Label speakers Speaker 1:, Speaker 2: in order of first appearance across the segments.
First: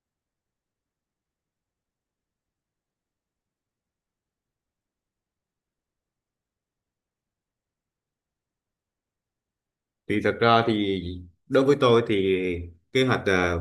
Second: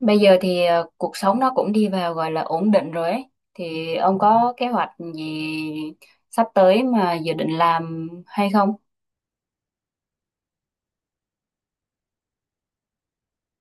Speaker 1: Bây giờ thì cuộc sống nó cũng đi vào gọi là ổn định rồi ấy. Thì ông có kế hoạch gì sắp tới mà dự định làm hay không?
Speaker 2: Thì thật ra thì đối với tôi thì kế hoạch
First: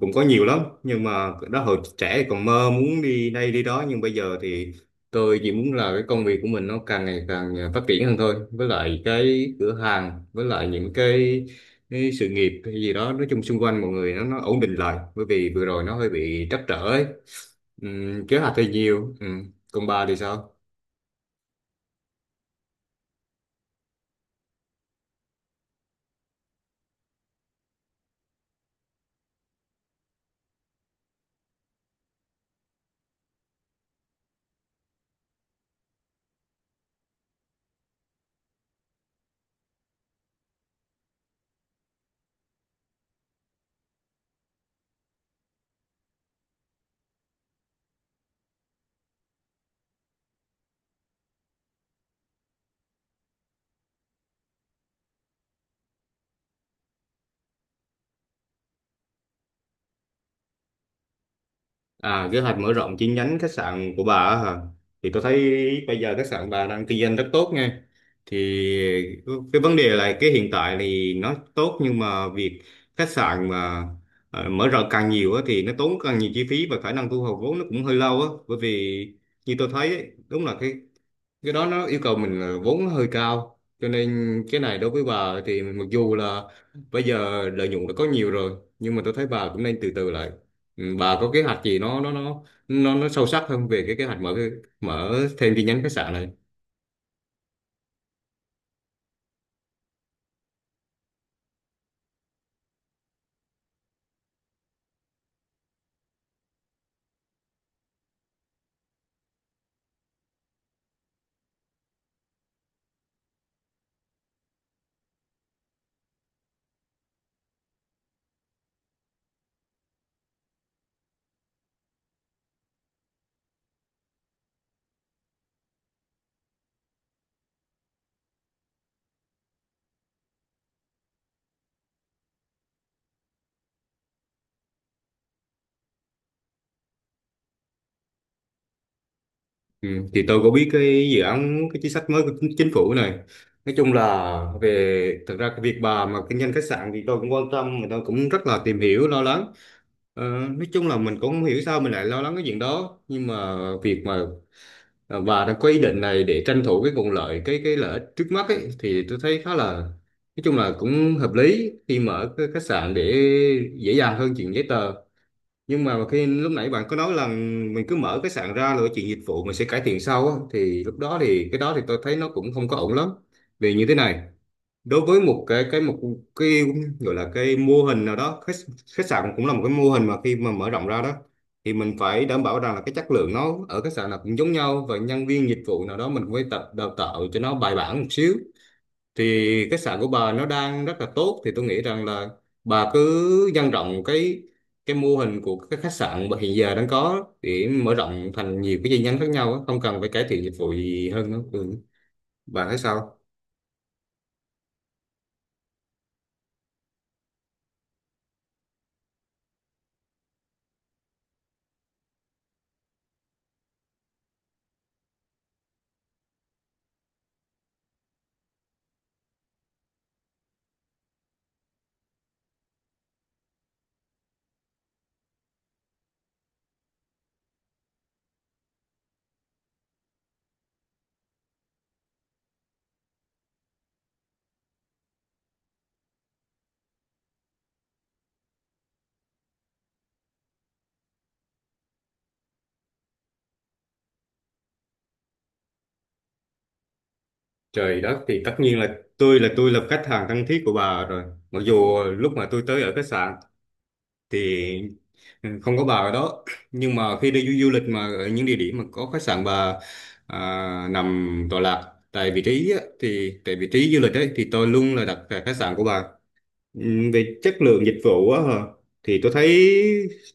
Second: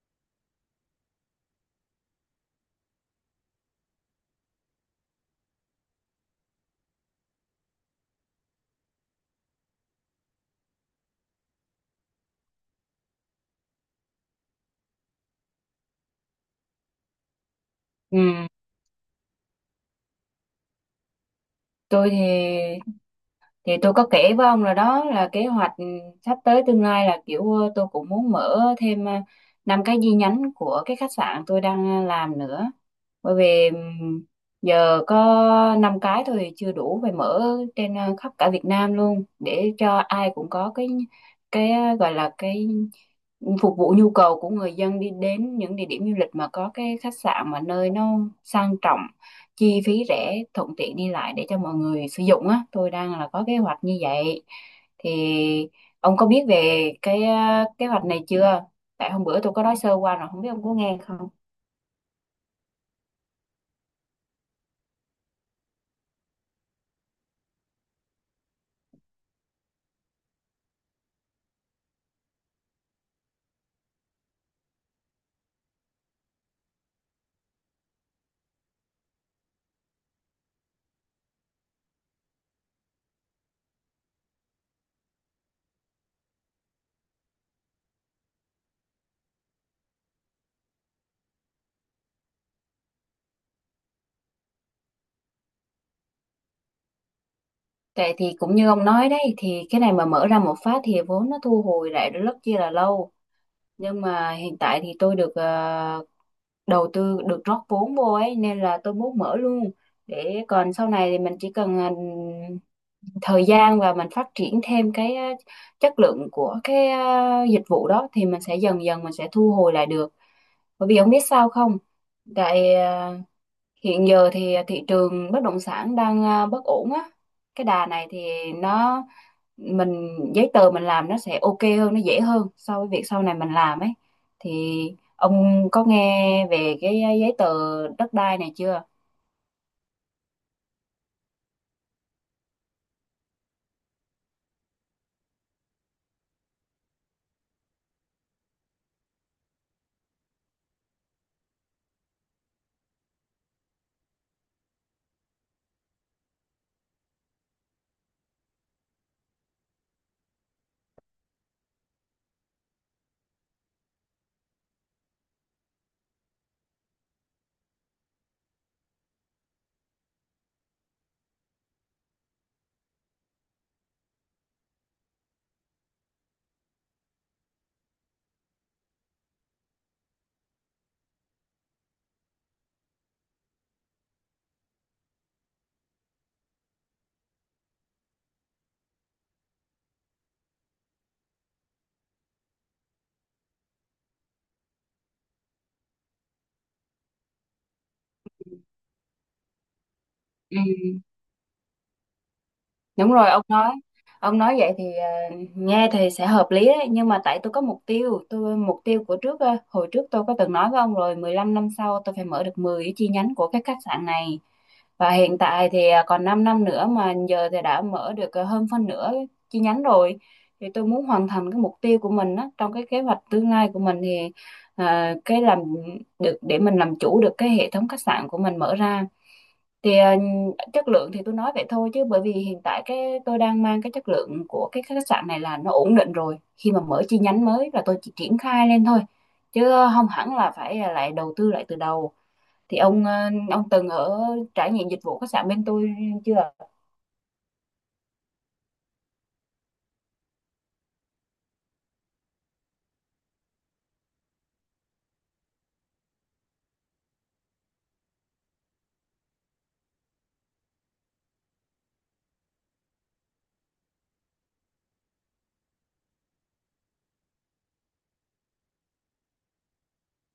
Speaker 2: cũng có nhiều lắm, nhưng mà đó hồi trẻ thì còn mơ muốn đi đây đi đó, nhưng bây giờ thì tôi chỉ muốn là cái công việc của mình nó càng ngày càng phát triển hơn thôi, với lại cái cửa hàng, với lại những cái sự nghiệp hay gì đó, nói chung xung quanh mọi người nó ổn định lại, bởi vì vừa rồi nó hơi bị trắc trở ấy. Kế
Speaker 1: Ừ,
Speaker 2: hoạch thì nhiều. Còn bà thì sao?
Speaker 1: tôi thì tôi có kể với ông rồi đó là kế hoạch sắp tới tương lai là kiểu tôi cũng muốn mở thêm năm cái chi nhánh của cái khách sạn tôi đang làm nữa. Bởi vì giờ có năm cái thôi thì chưa đủ, phải mở trên khắp cả Việt Nam luôn để cho ai cũng có cái gọi là cái phục vụ nhu cầu của người dân đi đến những địa điểm du lịch mà có cái khách sạn mà nơi nó sang trọng, chi phí rẻ, thuận tiện đi lại để cho mọi người sử dụng á. Tôi đang là có kế hoạch như vậy. Thì ông có biết về cái kế hoạch này chưa? Tại hôm bữa tôi có nói sơ qua rồi, không biết ông có nghe không?
Speaker 2: À, kế hoạch mở rộng chi nhánh khách sạn của bà á hả? Thì tôi thấy bây giờ khách sạn bà đang kinh doanh rất tốt nha. Thì cái vấn đề là cái hiện tại thì nó tốt, nhưng mà việc khách sạn mà mở rộng càng nhiều á, thì nó tốn càng nhiều chi phí và khả năng thu hồi vốn nó cũng hơi lâu á. Bởi vì như tôi thấy ấy, đúng là cái đó nó yêu cầu mình là vốn nó hơi cao, cho nên cái này đối với bà thì mặc dù là bây giờ lợi nhuận đã có nhiều rồi, nhưng mà tôi thấy bà cũng nên từ từ lại. Ừ, bà có kế hoạch gì nó sâu sắc hơn về cái kế hoạch mở cái, mở thêm chi nhánh khách sạn này.
Speaker 1: Tại thì cũng như ông nói đấy, thì cái này mà mở ra một phát thì vốn nó thu hồi lại rất chi là lâu, nhưng mà hiện tại thì tôi được đầu tư, được rót vốn vô ấy, nên là tôi muốn mở luôn để còn sau này thì mình chỉ cần thời gian và mình phát triển thêm cái chất lượng của cái dịch vụ đó, thì mình sẽ dần dần mình sẽ thu hồi lại được. Bởi vì ông biết sao không, tại hiện giờ thì thị trường bất động sản đang bất ổn á, cái đà này thì nó mình giấy tờ mình làm nó sẽ ok hơn, nó dễ hơn so với việc sau này mình làm ấy. Thì ông có nghe về cái giấy tờ đất đai này chưa?
Speaker 2: Ừ, thì tôi có biết cái dự án, cái chính sách mới của chính phủ này. Nói chung là về thật ra cái việc bà mà kinh doanh khách sạn thì tôi cũng quan tâm, mà tôi cũng rất là tìm hiểu lo lắng. Ờ, nói chung là mình cũng không hiểu sao mình lại lo lắng cái chuyện đó, nhưng mà việc mà và đã có ý định này để tranh thủ cái nguồn lợi, cái lợi ích trước mắt ấy, thì tôi thấy khá là, nói chung là cũng hợp lý khi mở cái khách sạn để dễ dàng hơn chuyện giấy tờ. Nhưng mà khi lúc nãy bạn có nói là mình cứ mở khách sạn ra rồi chuyện dịch vụ mình sẽ cải thiện sau á, thì lúc đó thì cái đó thì tôi thấy nó cũng không có ổn lắm. Vì như thế này, đối với một cái một cái gọi là cái mô hình nào đó, khách sạn cũng là một cái mô hình mà khi mà mở rộng ra đó thì mình phải đảm bảo rằng là cái chất lượng nó ở khách sạn nào cũng giống nhau, và nhân viên dịch vụ nào đó mình cũng phải tập đào tạo cho nó bài bản một xíu. Thì khách sạn của bà nó đang rất là tốt, thì tôi nghĩ rằng là bà cứ nhân rộng cái mô hình của cái khách sạn mà hiện giờ đang có để mở rộng thành nhiều cái chi nhánh khác nhau á, không cần phải cải thiện dịch
Speaker 1: Ừ.
Speaker 2: vụ gì hơn nữa ừ. Bà thấy
Speaker 1: Đúng
Speaker 2: sao?
Speaker 1: rồi, ông nói vậy thì nghe thì sẽ hợp lý đấy, nhưng mà tại tôi có mục tiêu, tôi mục tiêu của trước hồi trước tôi có từng nói với ông rồi, 15 năm sau tôi phải mở được 10 cái chi nhánh của cái khách sạn này, và hiện tại thì còn 5 năm nữa mà giờ thì đã mở được hơn phân nửa chi nhánh rồi. Thì tôi muốn hoàn thành cái mục tiêu của mình á, trong cái kế hoạch tương lai của mình thì cái làm được để mình làm chủ được cái hệ thống khách sạn của mình mở ra. Thì chất lượng thì tôi nói vậy thôi, chứ bởi vì hiện tại cái tôi đang mang cái chất lượng của cái khách sạn này là nó ổn định rồi, khi mà mở chi nhánh mới là tôi chỉ triển khai lên thôi, chứ không hẳn là phải lại đầu tư lại từ đầu. Thì ông từng ở trải nghiệm dịch vụ khách sạn bên tôi chưa?
Speaker 2: Trời đất, thì tất nhiên là tôi là khách hàng thân thiết của bà rồi. Mặc dù lúc mà tôi tới ở khách sạn thì không có bà ở đó, nhưng mà khi đi du lịch mà ở những địa điểm mà có khách sạn bà nằm tọa lạc tại vị trí á, thì tại vị trí du lịch ấy, thì tôi luôn là đặt tại khách sạn của bà. Ừ, về chất lượng dịch vụ á hả? Thì tôi thấy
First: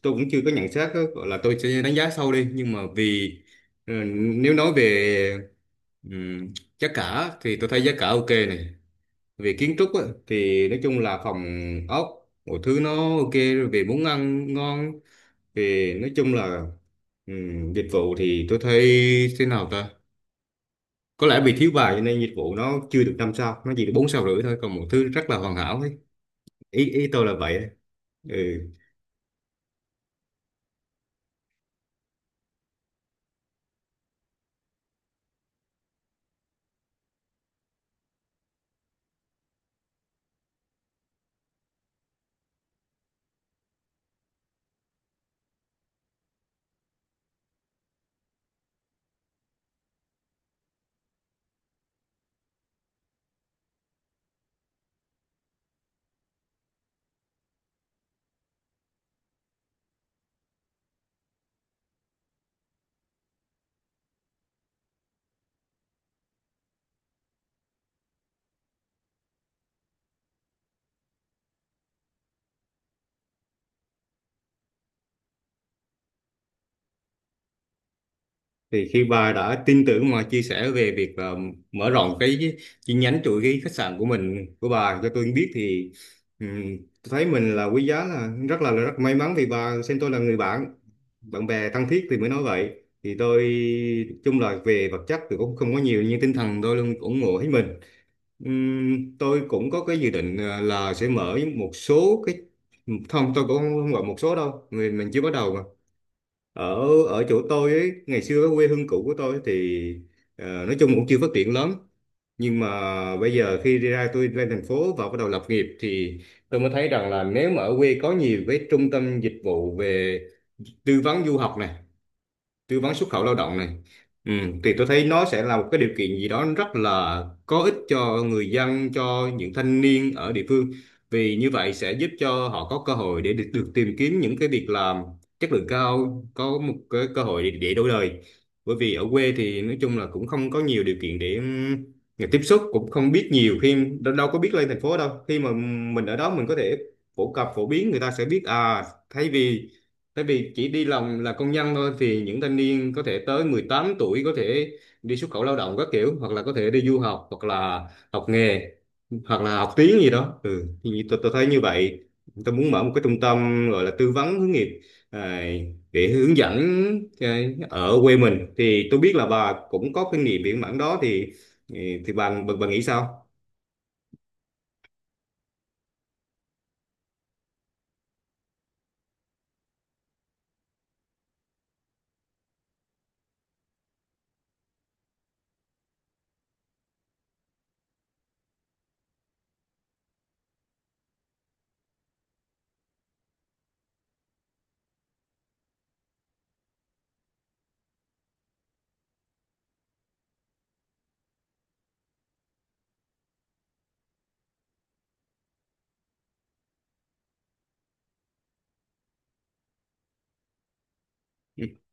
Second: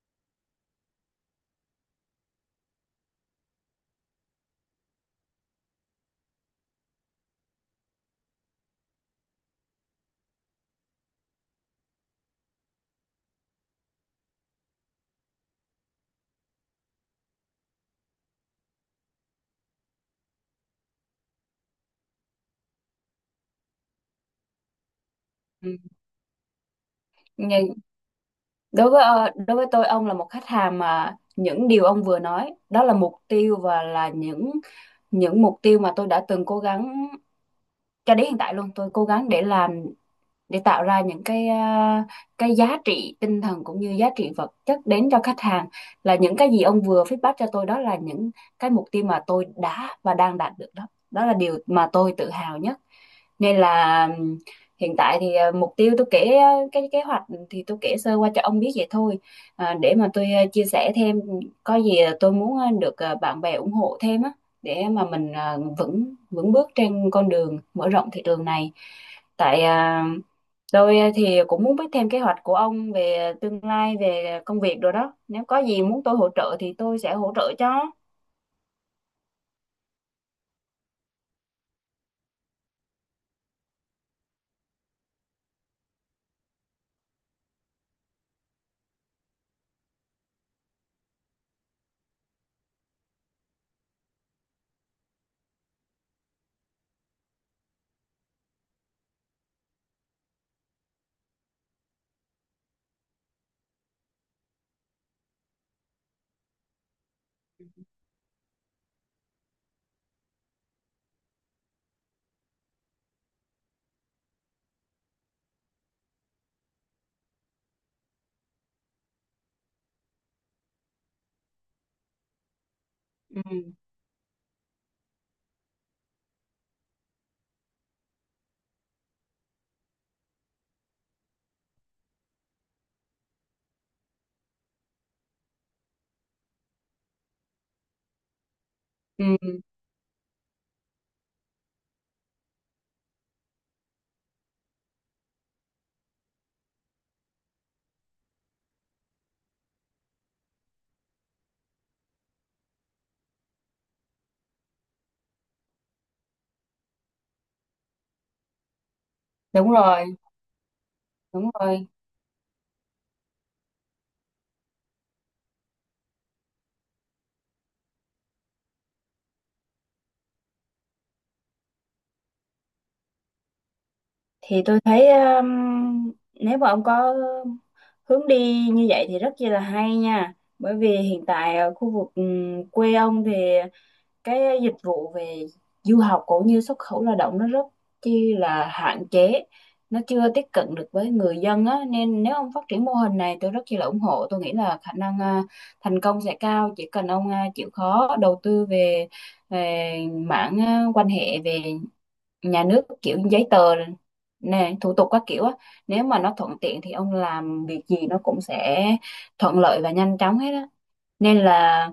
Speaker 2: tôi cũng chưa có nhận xét á, gọi là tôi sẽ đánh giá sâu đi, nhưng mà vì ừ, nếu nói về ừm, giá cả thì tôi thấy giá cả ok này, về kiến trúc á, thì nói chung là phòng ốc mọi thứ nó ok rồi, về món ăn ngon, về nói chung là dịch vụ thì tôi thấy thế nào ta, có lẽ vì thiếu bài cho nên dịch vụ nó chưa được năm sao, nó chỉ được bốn sao rưỡi thôi, còn mọi thứ rất là hoàn
Speaker 1: Ừ.
Speaker 2: hảo ấy. Ý ý tôi là vậy ấy.
Speaker 1: Nhưng
Speaker 2: Ừ,
Speaker 1: đối với đối với tôi, ông là một khách hàng mà những điều ông vừa nói đó là mục tiêu, và là những mục tiêu mà tôi đã từng cố gắng cho đến hiện tại luôn. Tôi cố gắng để làm, để tạo ra những cái cái giá trị tinh thần cũng như giá trị vật chất đến cho khách hàng. Là những cái gì ông vừa feedback cho tôi đó là những cái mục tiêu mà tôi đã và đang đạt được đó, đó là điều mà tôi tự hào nhất. Nên là hiện tại thì mục tiêu tôi kể, cái kế hoạch thì tôi kể sơ qua cho ông biết vậy thôi. Để mà tôi chia sẻ thêm, có gì tôi muốn được bạn bè ủng hộ thêm á, để mà mình vững vững bước trên con đường mở rộng thị trường này. Tại tôi thì cũng muốn biết thêm kế hoạch của ông về tương lai, về công việc rồi đó. Nếu có gì muốn tôi hỗ trợ thì tôi sẽ hỗ trợ cho.
Speaker 2: thì khi bà đã tin tưởng mà chia sẻ về việc mở rộng cái chi nhánh, chuỗi cái khách sạn của mình, của bà cho tôi biết thì ừm, tôi thấy mình là quý giá, là là rất may mắn vì bà xem tôi là người bạn, bạn bè thân thiết thì mới nói vậy. Thì tôi chung là về vật chất thì cũng không có nhiều, nhưng tinh thần tôi luôn ủng hộ hết mình. Tôi cũng có cái dự định là sẽ mở một số cái, không tôi cũng không gọi một số đâu, người mình chưa bắt đầu mà, ở ở chỗ tôi ấy, ngày xưa cái quê hương cũ của tôi thì nói chung cũng chưa phát triển lắm, nhưng mà bây giờ khi đi ra tôi lên thành phố và bắt đầu lập nghiệp thì tôi mới thấy rằng là nếu mà ở quê có nhiều cái trung tâm dịch vụ về tư vấn du học này, tư vấn xuất khẩu lao động này,
Speaker 1: Ừ,
Speaker 2: ừ, thì tôi thấy nó sẽ là một cái điều kiện gì đó rất là có ích cho người dân, cho những thanh niên ở địa phương. Vì như vậy sẽ giúp cho họ có cơ hội để được tìm kiếm những cái việc làm chất lượng cao, có một cái cơ hội để đổi đời. Bởi vì ở quê
Speaker 1: ừ,
Speaker 2: thì nói chung là cũng không có nhiều điều kiện để người tiếp xúc cũng không biết nhiều, khi đâu có biết lên thành phố đâu, khi mà mình ở đó mình có thể phổ cập phổ biến người ta sẽ biết à, thay vì tại vì chỉ đi làm là công nhân thôi, thì những thanh niên có thể tới 18 tuổi có thể đi xuất khẩu lao động các kiểu, hoặc là có thể đi du học, hoặc là học nghề, hoặc là
Speaker 1: đúng
Speaker 2: học tiếng gì
Speaker 1: rồi,
Speaker 2: đó. Ừ, thì tôi thấy
Speaker 1: đúng
Speaker 2: như
Speaker 1: rồi.
Speaker 2: vậy. Tôi muốn mở một cái trung tâm gọi là tư vấn hướng nghiệp à, để hướng dẫn cái- ở quê mình thì tôi biết là bà cũng có kinh nghiệm biển mảng đó thì bà nghĩ sao?
Speaker 1: Thì tôi thấy nếu mà ông có hướng đi như vậy thì rất chi là hay nha. Bởi vì hiện tại ở khu vực quê ông thì cái dịch vụ về du học cũng như xuất khẩu lao động nó rất chi là hạn chế, nó chưa tiếp cận được với người dân á, nên nếu ông phát triển mô hình này tôi rất chi là ủng hộ. Tôi nghĩ là khả năng thành công sẽ cao, chỉ cần ông chịu khó đầu tư về về mảng quan hệ, về nhà nước kiểu giấy tờ nè, thủ tục các kiểu á. Nếu mà nó thuận tiện thì ông làm việc gì nó cũng sẽ thuận lợi và nhanh chóng hết á. Nên là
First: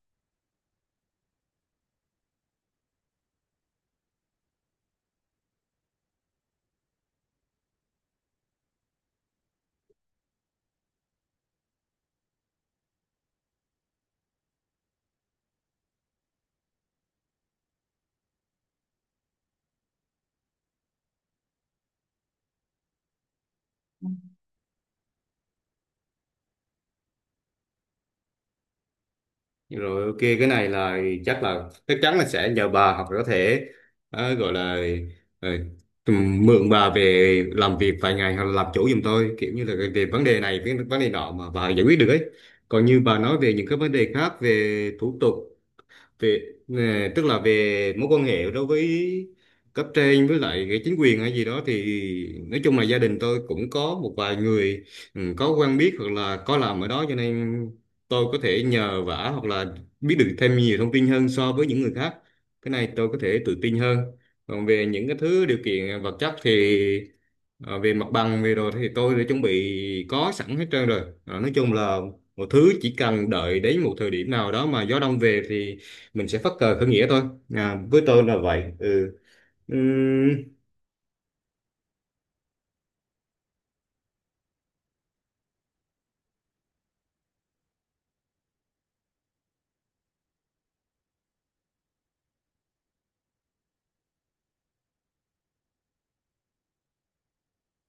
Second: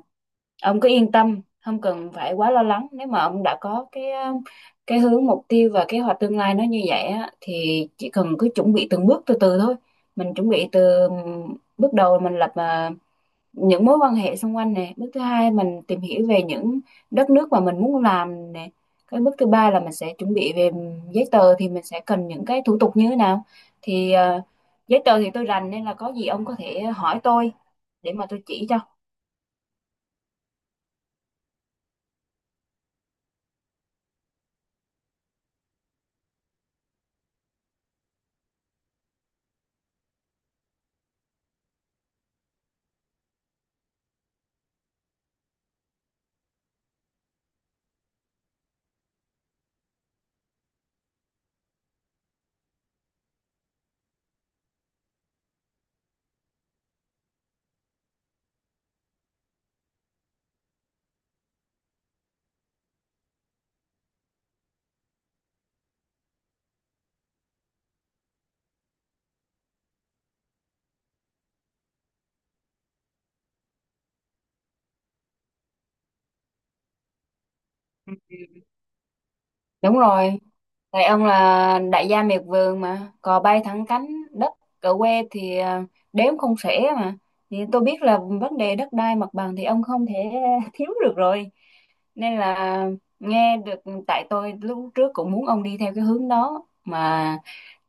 Speaker 1: ông cứ yên tâm, không cần phải quá lo lắng. Nếu mà ông đã có cái hướng mục tiêu và kế hoạch tương lai nó như vậy á, thì chỉ cần cứ chuẩn bị từng bước từ từ thôi. Mình chuẩn bị từ bước đầu mình lập những mối quan hệ xung quanh nè, bước thứ hai mình tìm hiểu về những đất nước mà mình muốn làm nè, cái bước thứ ba là mình sẽ chuẩn bị về giấy tờ thì mình sẽ cần những cái thủ tục như thế nào. Thì giấy tờ thì tôi rành, nên là có gì ông có thể hỏi tôi để mà tôi chỉ cho.
Speaker 2: Rồi ok, cái này là chắc chắn là sẽ nhờ bà, hoặc là có thể gọi là ờ, tùm- mượn bà về làm việc vài ngày, hoặc là làm chủ giùm tôi, kiểu như là về vấn đề này cái vấn đề nọ mà bà giải quyết được ấy. Còn như bà nói về những cái vấn đề khác về thủ tục về nè, tức là về mối quan hệ đối với cấp trên với lại cái chính quyền hay gì đó, thì nói chung là gia đình tôi cũng có một vài người ừ, có quen biết hoặc là có làm ở đó, cho nên tôi có thể nhờ vả hoặc là biết được thêm nhiều thông tin hơn so với những người khác. Cái này tôi có thể tự tin hơn. Còn về những cái thứ điều kiện vật chất thì về mặt bằng về rồi thì tôi đã chuẩn bị có sẵn hết trơn rồi. Ờ, nói chung là một thứ chỉ cần đợi đến một thời điểm nào đó mà gió đông về thì mình sẽ phất cờ khởi nghĩa thôi, à, với tôi là vậy ừ.
Speaker 1: Đúng
Speaker 2: Ừm,
Speaker 1: rồi. Tại ông là đại gia miệt vườn mà, cò bay thẳng cánh, đất ở quê thì đếm không xuể mà. Thì tôi biết là vấn đề đất đai mặt bằng thì ông không thể thiếu được rồi. Nên là nghe được, tại tôi lúc trước cũng muốn ông đi theo cái hướng đó mà,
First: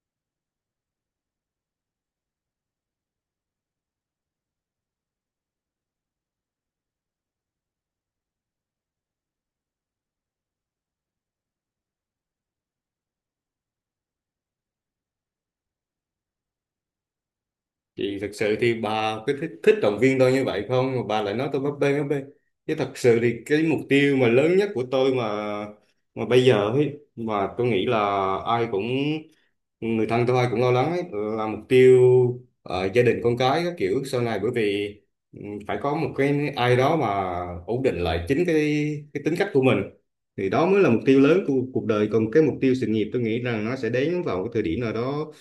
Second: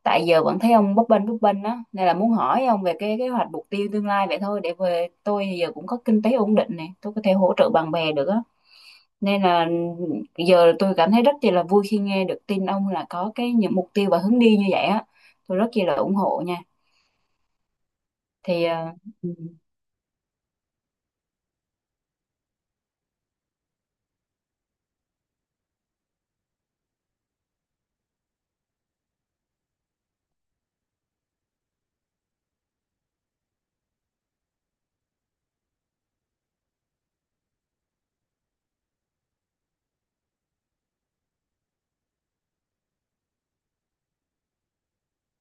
Speaker 1: tại giờ vẫn thấy ông bấp bênh đó, nên là muốn hỏi ông về cái kế hoạch mục tiêu tương lai vậy thôi. Để về tôi giờ cũng có kinh tế ổn định này, tôi có thể hỗ trợ bạn bè được á, nên là giờ tôi cảm thấy rất chi là vui khi nghe được tin ông là có cái những mục tiêu và hướng đi như vậy á, tôi rất chi là ủng hộ nha.
Speaker 2: thì thật sự
Speaker 1: thì
Speaker 2: thì
Speaker 1: ờ,
Speaker 2: bà
Speaker 1: ừ.
Speaker 2: cứ thích động viên tôi như vậy không, mà bà lại nói tôi bấp bênh bấp bênh. Chứ thật sự thì cái mục tiêu mà lớn nhất của tôi mà bây giờ ấy mà tôi nghĩ là ai cũng, người thân tôi cũng lo lắng ấy, là mục tiêu gia đình con cái các kiểu sau này. Bởi vì ừ, phải có một cái ai đó mà ổn định lại chính cái tính cách của mình, thì đó mới là mục tiêu lớn của cuộc đời. Còn cái mục tiêu sự nghiệp tôi nghĩ rằng nó sẽ đến vào cái thời điểm nào đó,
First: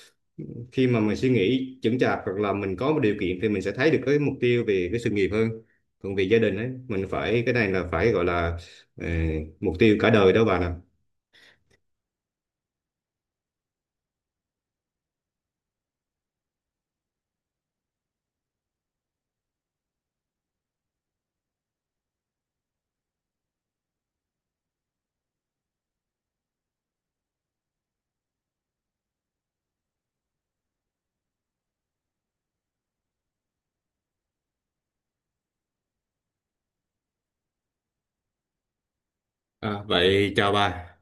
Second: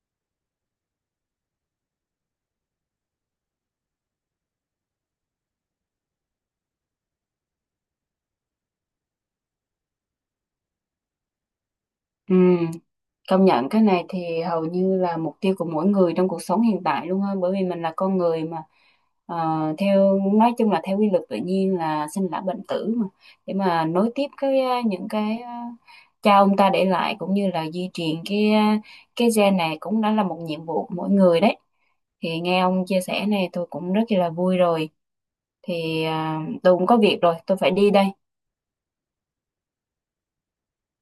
Speaker 2: khi mà mình suy nghĩ chững chạc hoặc là mình có một điều kiện thì mình sẽ thấy được cái mục tiêu về cái sự nghiệp hơn. Còn về gia đình ấy mình phải, cái này là phải gọi là ờ, mục tiêu cả đời đó bà nè.
Speaker 1: Ừ, công nhận cái này thì hầu như là mục tiêu của mỗi người trong cuộc sống hiện tại luôn á, bởi vì mình là con người mà. Ờ, theo nói chung là theo quy luật tự nhiên là sinh lão bệnh tử mà, để mà nối tiếp cái những cái cha ông ta để lại, cũng như là di truyền cái cái gen này, cũng đã là một nhiệm vụ của mỗi người đấy. Thì nghe ông chia sẻ này tôi cũng rất là vui rồi. Thì tôi cũng có việc rồi, tôi phải đi đây.
Speaker 2: À, vậy chào bà.